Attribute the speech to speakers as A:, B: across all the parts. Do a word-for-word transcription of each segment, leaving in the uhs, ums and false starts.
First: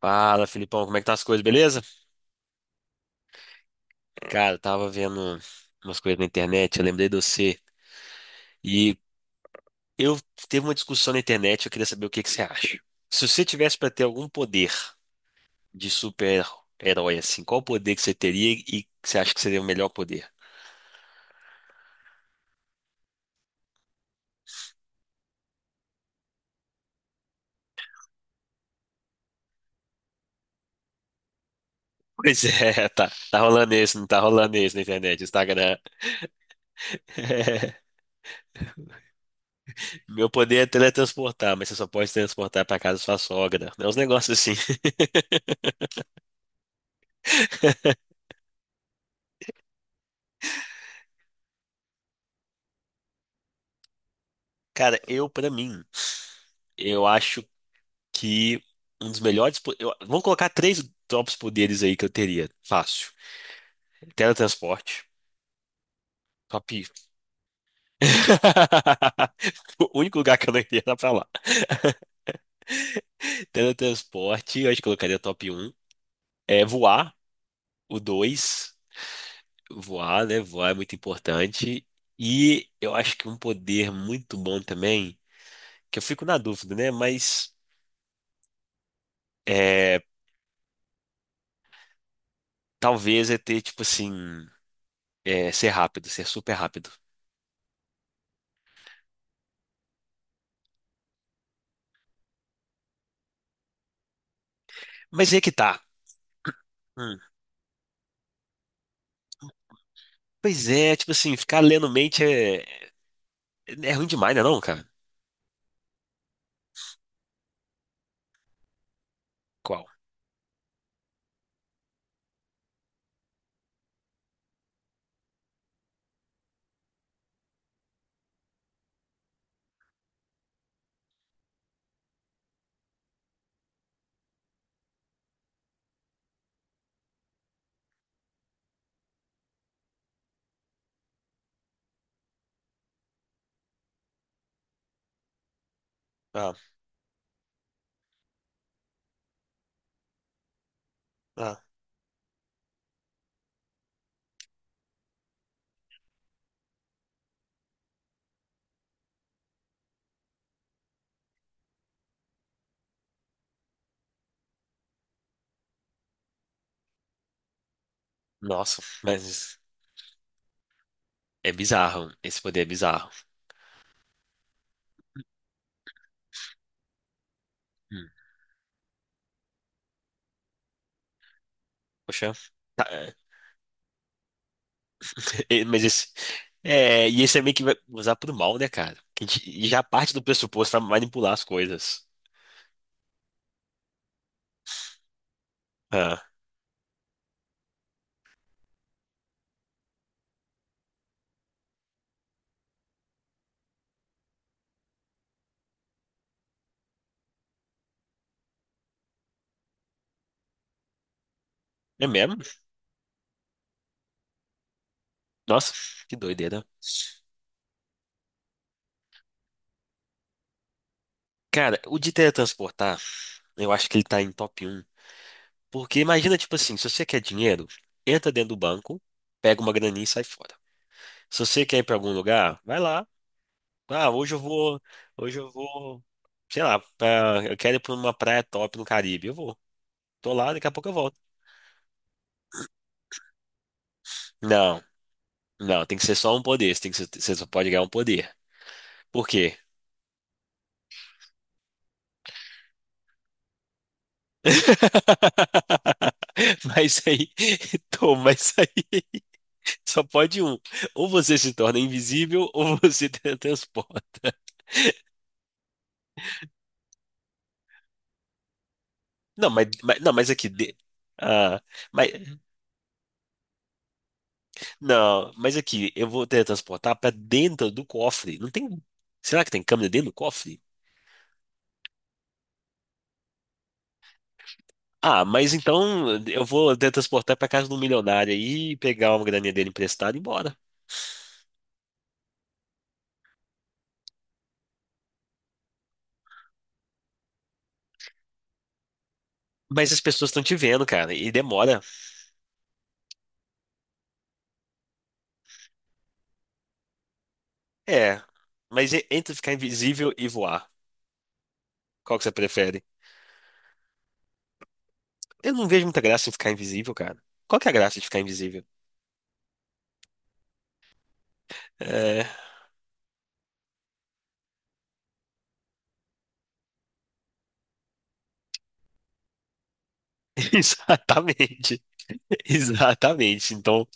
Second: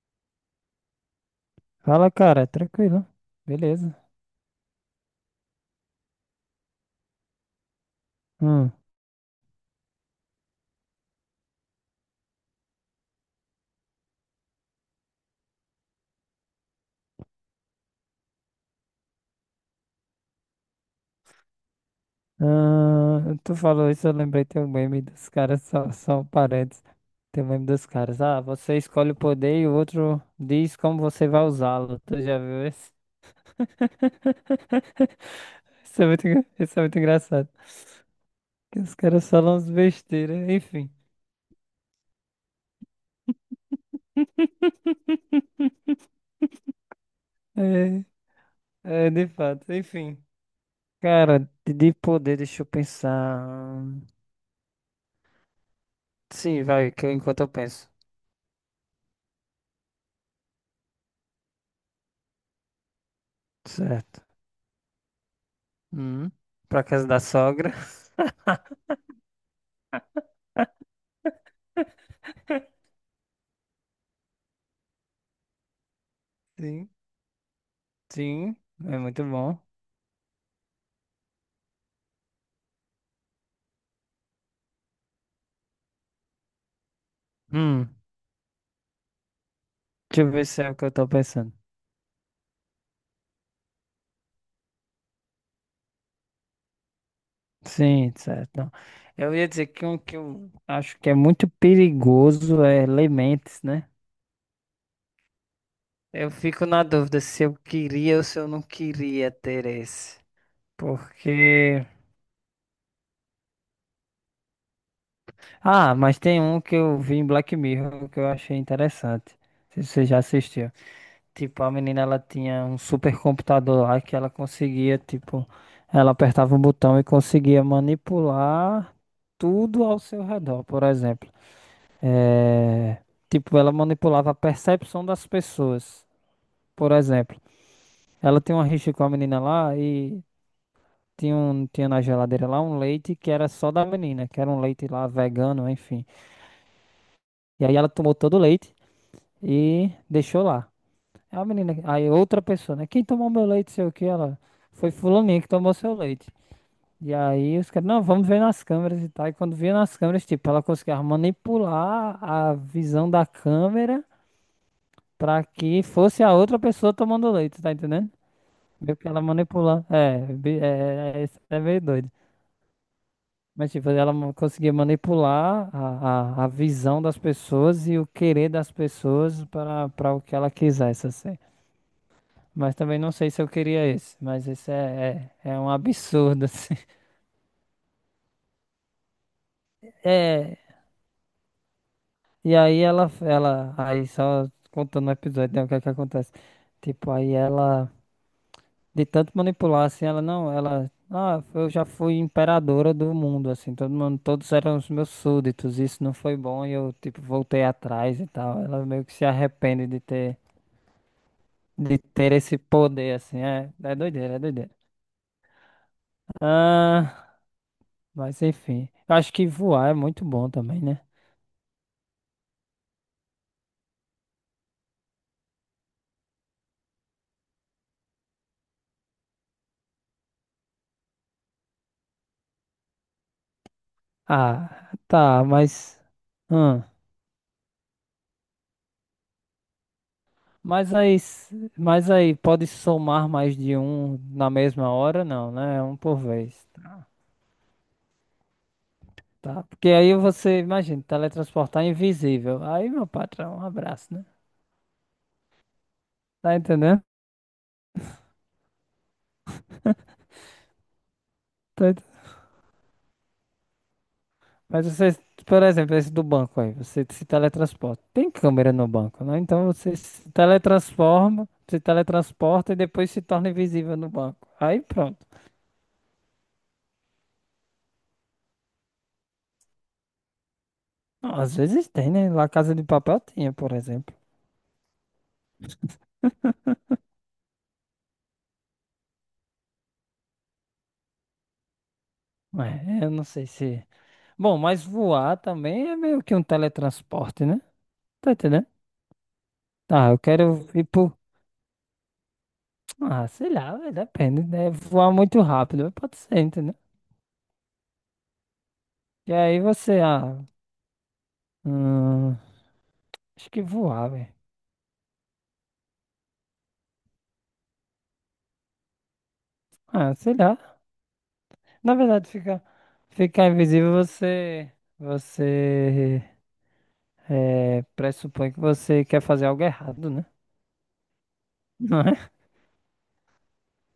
A: Fala, Filipão, como é que tá as coisas, beleza?
B: Fala, cara, tranquilo. Beleza.
A: Cara, eu tava vendo umas coisas na internet, eu lembrei de você.
B: Hum.
A: E eu teve uma discussão na internet, eu queria saber o que que você acha. Se você tivesse pra ter algum poder de super-herói, assim, qual poder que você teria e que você acha que seria o melhor poder?
B: Ah, tu falou isso, eu lembrei teu meme dos caras, só, só parentes. Tem o meme dos caras. Ah, você escolhe o poder e o outro diz como você vai usá-lo. Tu já
A: Pois
B: viu
A: é,
B: esse?
A: tá, tá rolando isso, não tá rolando isso na internet, Instagram.
B: Isso é muito, engra- isso é muito engraçado. Que os caras falam uns
A: Meu
B: besteiras,
A: poder é
B: enfim.
A: teletransportar, mas você só pode transportar pra casa da sua sogra. É uns negócios assim.
B: É, é, de fato, enfim. Cara, de de poder, deixa eu pensar.
A: Cara, eu, pra mim,
B: Sim, vai, que
A: eu
B: eu- enquanto
A: acho
B: eu penso.
A: que um dos melhores. Po- eu- vamos colocar três tops poderes aí que eu teria. Fácil.
B: Certo.
A: Teletransporte.
B: Hum.
A: Top.
B: Pra casa da sogra.
A: O único lugar que eu não iria era pra lá. Teletransporte, eu acho que eu colocaria top um. É
B: Sim.
A: voar, o
B: Sim.
A: dois.
B: É muito bom.
A: Voar, né? Voar é muito importante. E eu acho que um poder muito bom também, que eu fico na dúvida, né? Mas
B: Hum.
A: é,
B: Deixa eu ver se é o que eu tô pensando.
A: talvez é ter, tipo assim, é, ser rápido, ser super rápido.
B: Sim, certo. Não. Eu ia dizer que um que eu acho que é muito perigoso é Lementes, né?
A: Mas aí é que tá.
B: Eu fico na
A: Hum.
B: dúvida se eu queria ou se eu não queria ter esse.
A: Pois é, tipo assim, ficar
B: Porque.
A: lendo mente é, é ruim demais, né não, cara?
B: Ah, mas tem um que eu vi em Black Mirror que eu achei interessante. Se
A: Qual?
B: você já assistiu. Tipo, a menina ela tinha um super computador lá que ela conseguia, tipo, ela apertava um botão e conseguia manipular tudo ao seu redor, por exemplo. É, tipo, ela manipulava a percepção das pessoas. Por exemplo, ela tinha uma rixa com a menina lá e tinha, um, tinha na geladeira lá um leite que era só da menina, que era um leite lá vegano, enfim.
A: Ah,
B: E aí ela tomou todo o leite e deixou lá. É uma
A: ah.
B: menina. Aí outra pessoa, né? Quem tomou meu leite, sei o que, ela. Foi fulaninha que tomou seu leite. E aí os caras, não, vamos ver nas câmeras e tal. E quando via nas câmeras, tipo, ela conseguia manipular a visão da câmera pra que fosse a outra pessoa tomando leite, tá entendendo?
A: Nossa,
B: Meio que ela
A: mas
B: manipula. É, bi- é, é, isso
A: é
B: é meio doido.
A: bizarro. Esse poder é bizarro.
B: Mas, tipo, ela ma- conseguia manipular a, a, a visão das pessoas e
A: Hum.
B: o querer das pessoas para para o que ela quisesse, assim.
A: Poxa.
B: Mas
A: Tá,
B: também não
A: é,
B: sei se eu queria esse. Mas esse é, é, é
A: E-
B: um
A: mas esse.
B: absurdo, assim.
A: É, e esse é meio que vai usar pro mal, né, cara? Que a gente e já parte do
B: É.
A: pressuposto pra manipular as coisas.
B: E aí ela, ela. Aí só contando o episódio, né? O que é que
A: Ah,
B: acontece? Tipo, aí ela. De tanto manipular, assim, ela não. Ela. Ah, eu já fui imperadora do mundo, assim. Todo mundo, todos eram os meus súditos. Isso não foi bom e eu, tipo, voltei atrás e tal. Ela meio que se arrepende de ter. De
A: é
B: ter
A: mesmo?
B: esse poder, assim. É, é doideira, é doideira.
A: Nossa, que doideira.
B: Ah, mas enfim. Eu acho que voar é muito bom também, né?
A: Cara, o de teletransportar, eu acho que ele tá em top um. Porque imagina, tipo assim, se você quer dinheiro, entra dentro do banco, pega uma graninha e sai fora. Se você quer ir para algum lugar, vai lá. Ah, hoje eu vou,
B: Ah,
A: hoje
B: tá,
A: eu
B: mas.
A: vou, sei lá,
B: Hum,
A: pra- eu quero ir para uma praia top no Caribe. Eu vou. Tô lá, daqui a pouco eu
B: mas aí,
A: volto.
B: s- mas aí, pode somar mais de um na
A: Não,
B: mesma hora? Não, né? É
A: não,
B: um
A: tem que ser
B: por
A: só um
B: vez.
A: poder. Você tem que
B: Tá.
A: ser- Você só pode ganhar um poder. Por quê?
B: Tá. Porque aí você, imagina, teletransportar é invisível. Aí, meu patrão, um abraço, né? Tá
A: Mas
B: entendendo?
A: aí, toma isso aí. Só pode um. Ou você se torna
B: Tá ent-
A: invisível ou você teletransporta.
B: Mas você, por exemplo, esse do banco aí, você se teletransporta. Tem câmera no banco, né?
A: Não,
B: Então
A: mas,
B: você
A: mas- não,
B: se
A: mas aqui. de-
B: teletransforma,
A: Ah,
B: se
A: mas,
B: teletransporta e depois se torna invisível no banco. Aí pronto.
A: Não, mas aqui, eu vou teletransportar pra dentro do cofre. Não tem. Será que tem câmera dentro do cofre?
B: Não, às vezes tem, né? Lá Casa de Papel tinha, por exemplo.
A: Ah, mas então eu vou teletransportar pra casa do milionário e pegar uma graninha dele emprestada e ir embora.
B: É, eu não sei se. Bom, mas voar também é meio que um teletransporte, né? Tá entendendo?
A: Mas as
B: Tá, eu
A: pessoas estão te
B: quero ir
A: vendo, cara,
B: pro.
A: e demora.
B: Ah, sei lá, velho, depende, né? Voar muito rápido, pode ser, entendeu?
A: É, mas e-
B: E
A: entre ficar
B: aí você,
A: invisível e
B: ah,
A: voar, qual que você
B: hum,
A: prefere?
B: acho que voar, velho.
A: Eu não vejo muita graça em ficar invisível, cara. Qual que é a graça de ficar invisível?
B: Ah, sei lá. Na
A: É,
B: verdade, fica, ficar invisível, você, você é, pressupõe que você quer fazer algo errado, né?
A: exatamente,
B: Não é?
A: exatamente. Então,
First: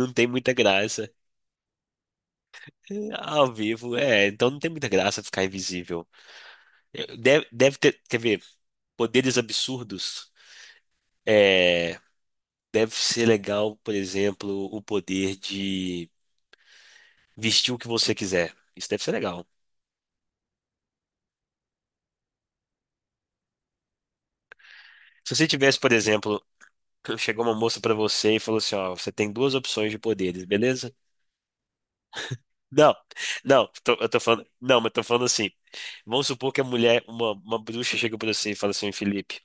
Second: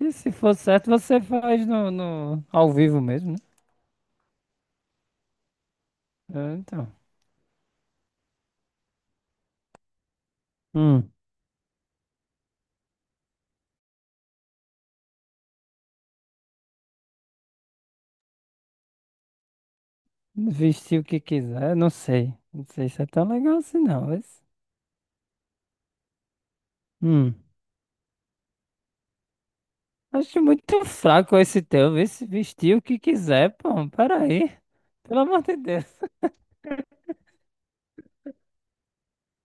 B: E
A: tem
B: se
A: muita
B: for certo,
A: graça.
B: você faz no, no ao vivo mesmo, né?
A: Ao vivo, é. Então não tem muita graça ficar invisível.
B: É, então.
A: Deve, deve ter, quer ver, poderes absurdos.
B: Hum.
A: É, deve ser legal, por exemplo, o poder de vestir o que você quiser. Isso deve ser legal.
B: Vestir o que quiser, não sei. Não sei se é tão legal assim, não. Mas.
A: Se você tivesse, por exemplo,
B: Hum.
A: chegou uma moça pra você e falou assim, ó, você tem duas opções de
B: Acho
A: poderes,
B: muito
A: beleza?
B: fraco esse teu. Vê se vestir o
A: Não,
B: que quiser,
A: não,
B: pô.
A: tô- eu tô falando,
B: Peraí.
A: não, mas tô
B: Pelo
A: falando
B: amor
A: assim.
B: de Deus.
A: Vamos supor que a mulher, uma, uma bruxa chega pra você e fala assim, Felipe,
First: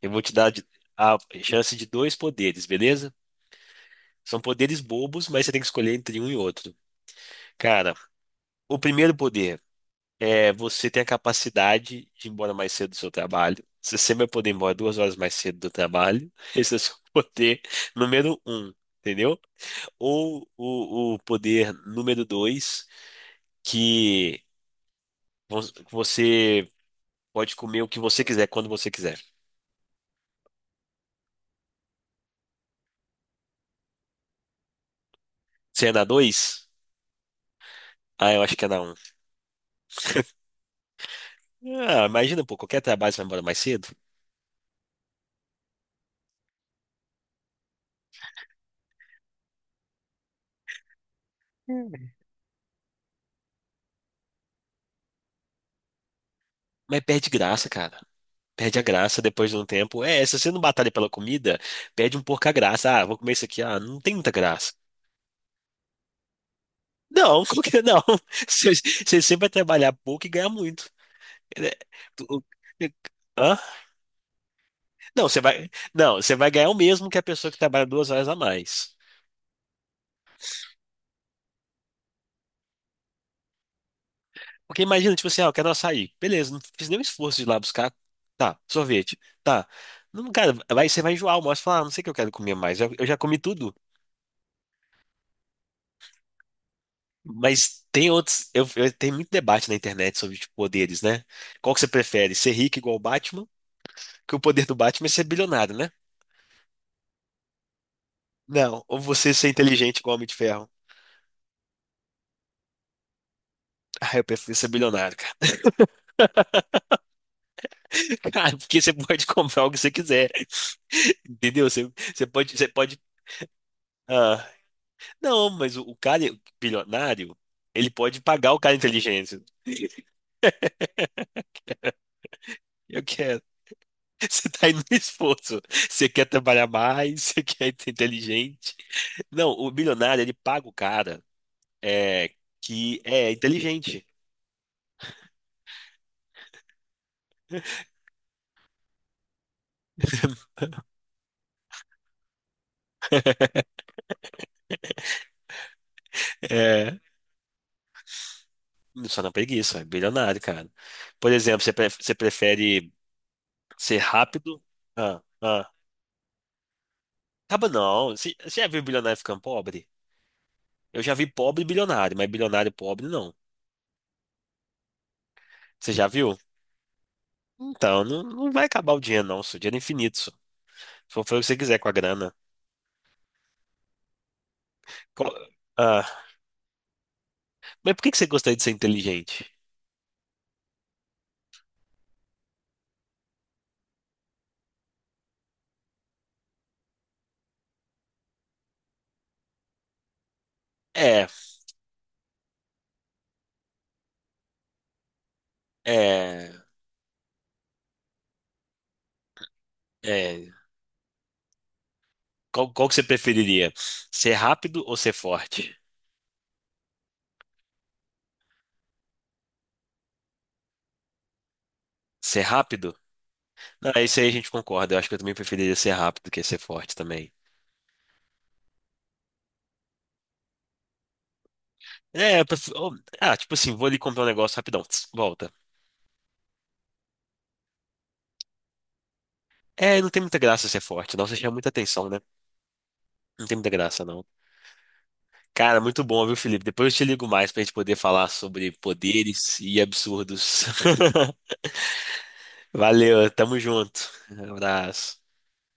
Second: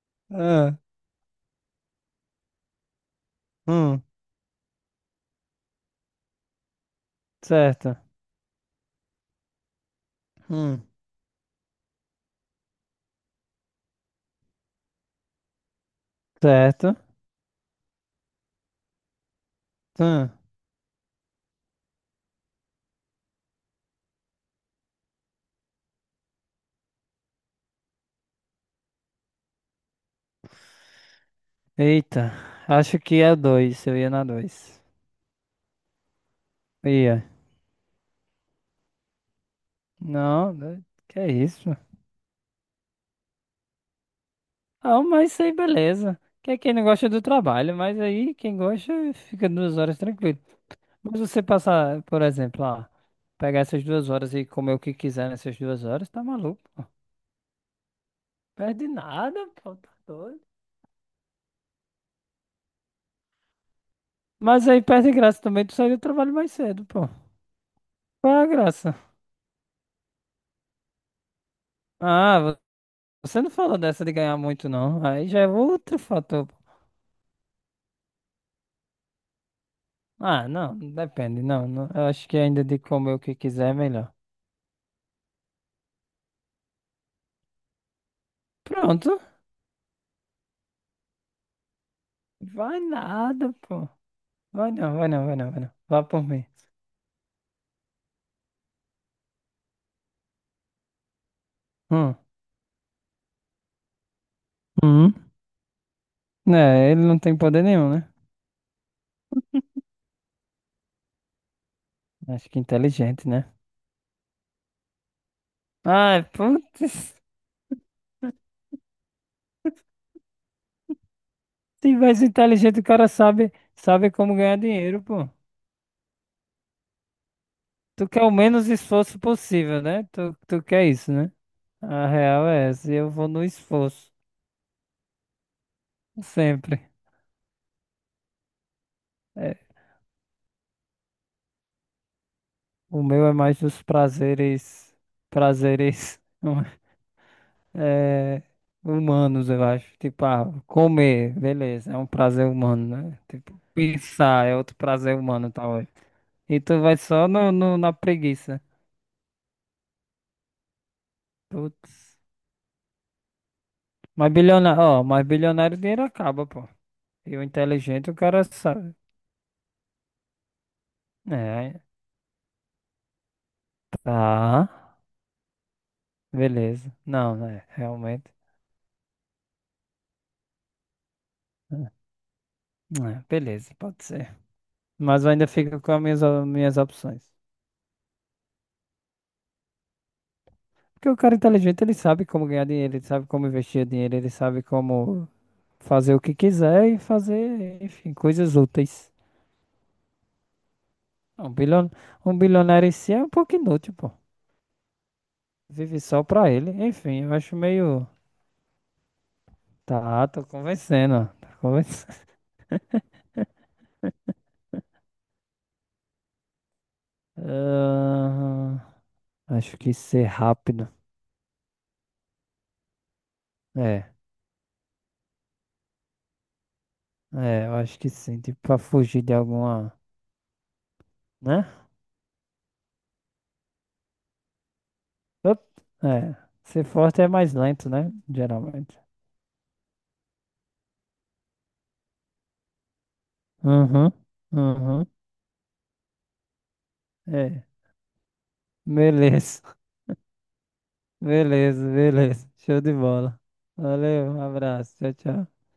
A: eu vou te dar de-
B: Ah,
A: a chance de dois poderes, beleza?
B: hum,
A: São poderes bobos, mas você tem que escolher entre um e outro. Cara,
B: certo.
A: o primeiro poder é
B: Hum,
A: você ter a capacidade de ir embora mais cedo do seu trabalho. Você sempre vai poder ir embora duas horas mais cedo do trabalho. Esse é o seu
B: certo.
A: poder número um, entendeu?
B: Hum.
A: Ou o, o poder número dois, que vo- você pode comer o que você quiser quando você quiser.
B: Eita, acho que é dois. Eu ia na dois.
A: Você é na dois?
B: Ia.
A: Ah, eu acho que é na um.
B: Não, né, que é isso?
A: Ah, imagina, pô, qualquer trabalho você vai embora mais cedo.
B: Ah, mas isso aí, beleza. Que é quem não gosta do trabalho, mas aí quem gosta fica duas horas tranquilo. Mas você passar,
A: É.
B: por exemplo, ó, pegar essas duas horas e comer o que quiser nessas duas horas, tá maluco? Pô.
A: Mas perde graça, cara. Perde a
B: Perde
A: graça
B: nada,
A: depois de um
B: pô, tá
A: tempo. É, se
B: doido.
A: você não batalha pela comida, perde um pouco a graça. Ah, vou comer isso aqui. Ah, não tem muita
B: Mas
A: graça.
B: aí perde graça também, tu sair do trabalho mais cedo, pô.
A: Não, como que não?
B: Qual é a
A: Você,
B: graça?
A: você sempre vai trabalhar pouco e ganhar muito. É,
B: Ah,
A: tu-
B: vo- você não
A: Hã?
B: falou dessa de ganhar muito, não. Aí
A: Não,
B: já
A: você
B: é
A: vai,
B: outro
A: não, você
B: fator.
A: vai
B: Pô.
A: ganhar o mesmo que a pessoa que trabalha duas horas a mais.
B: Ah, não, depende, não, não. Eu acho que ainda de comer o que quiser é melhor.
A: Porque imagina, tipo assim, ah, eu quero um açaí. Beleza, não fiz nenhum esforço de ir lá buscar. Tá, sorvete.
B: Pronto.
A: Tá. Não, cara, vai, você vai enjoar o almoço e falar, ah, não sei o que eu quero comer
B: Vai
A: mais. Eu, eu já comi
B: nada,
A: tudo.
B: pô. Vai não, vai não, vai não, vai não. Vá por mim.
A: Mas tem outros. Eu, eu- tem muito debate na internet sobre tipo, poderes, né? Qual que você
B: Hum.
A: prefere? Ser rico igual o Batman? Que o poder do Batman é
B: Hum.
A: ser bilionário, né?
B: É, ele não tem poder nenhum, né?
A: Não, ou você ser inteligente igual o Homem de Ferro.
B: Acho que inteligente, né?
A: Ah, eu prefiro ser bilionário, cara.
B: Ai, putz.
A: Cara, porque você pode comprar o que você quiser. Entendeu? Você,
B: Se mais
A: você pode, você
B: inteligente, o
A: pode.
B: cara sabe, sabe como
A: Ah,
B: ganhar dinheiro, pô.
A: não, mas o, o cara bilionário, ele
B: Tu
A: pode
B: quer o
A: pagar o
B: menos
A: cara
B: esforço
A: inteligente.
B: possível, né? Tu, tu quer isso, né? A real é essa. E
A: Eu
B: eu vou
A: quero.
B: no esforço.
A: Você tá indo no esforço. Você quer trabalhar
B: Sempre.
A: mais, você quer ser inteligente. Não,
B: É,
A: o bilionário, ele paga o cara é, que
B: o meu
A: é
B: é mais dos
A: inteligente.
B: prazeres. Prazeres. É, humanos, eu acho. Tipo, ah, comer, beleza. É um prazer humano, né? Tipo, pensar é outro prazer humano, talvez. E tu vai
A: É,
B: só no, no- na preguiça.
A: só na preguiça, é bilionário, cara. Por exemplo, você, pre- você
B: Putz.
A: prefere ser
B: Mas
A: rápido?
B: bilionário, ó,
A: Ah,
B: mas
A: ah.
B: bilionário o dinheiro acaba, pô. E o
A: Acaba não.
B: inteligente o
A: Você,
B: cara
A: você já viu
B: sabe.
A: bilionário ficando pobre? Eu já vi pobre
B: É,
A: bilionário, mas bilionário pobre não.
B: tá.
A: Você já viu?
B: Beleza. Não, né?
A: Então, não,
B: Realmente.
A: não vai acabar o dinheiro, não. Isso, o dinheiro é infinito. Isso. Só foi o que você quiser com
B: É,
A: a grana.
B: é, beleza, pode ser. Mas eu
A: Co-
B: ainda fico com as
A: Ah,
B: minhas, as minhas opções.
A: mas por que que você gostaria de ser inteligente?
B: Porque o cara inteligente, ele sabe como ganhar dinheiro, ele sabe como investir dinheiro, ele sabe como fazer o que quiser e fazer, enfim, coisas úteis.
A: É,
B: Um bilhon, um bilionário em si é um pouco inútil, pô. Vive só
A: é,
B: pra ele. Enfim, eu acho meio. Tá, tô
A: é.
B: convencendo. Ó. Tô convencendo.
A: Qual, qual que você preferiria? Ser rápido ou ser forte?
B: Ahn, acho que ser rápido.
A: Ser rápido? Não, é
B: É,
A: isso aí a gente concorda. Eu acho que eu também preferiria ser rápido que ser forte também.
B: é, eu acho que sim. Tipo, pra fugir de alguma. Né?
A: É, eu pref- oh, ah, tipo assim, vou ali comprar um negócio rapidão. Tss, volta.
B: Op, é. Ser forte é mais lento, né? Geralmente.
A: É, não tem muita graça ser forte, não. Você chama muita atenção, né? Não tem muita graça,
B: Uhum,
A: não.
B: uhum.
A: Cara, muito bom, viu, Felipe? Depois eu te ligo mais pra
B: É.
A: gente poder falar sobre poderes
B: Beleza,
A: e absurdos.
B: beleza, beleza. Show de
A: Valeu,
B: bola.
A: tamo junto.
B: Valeu, um abraço. Tchau,
A: Abraço.
B: tchau.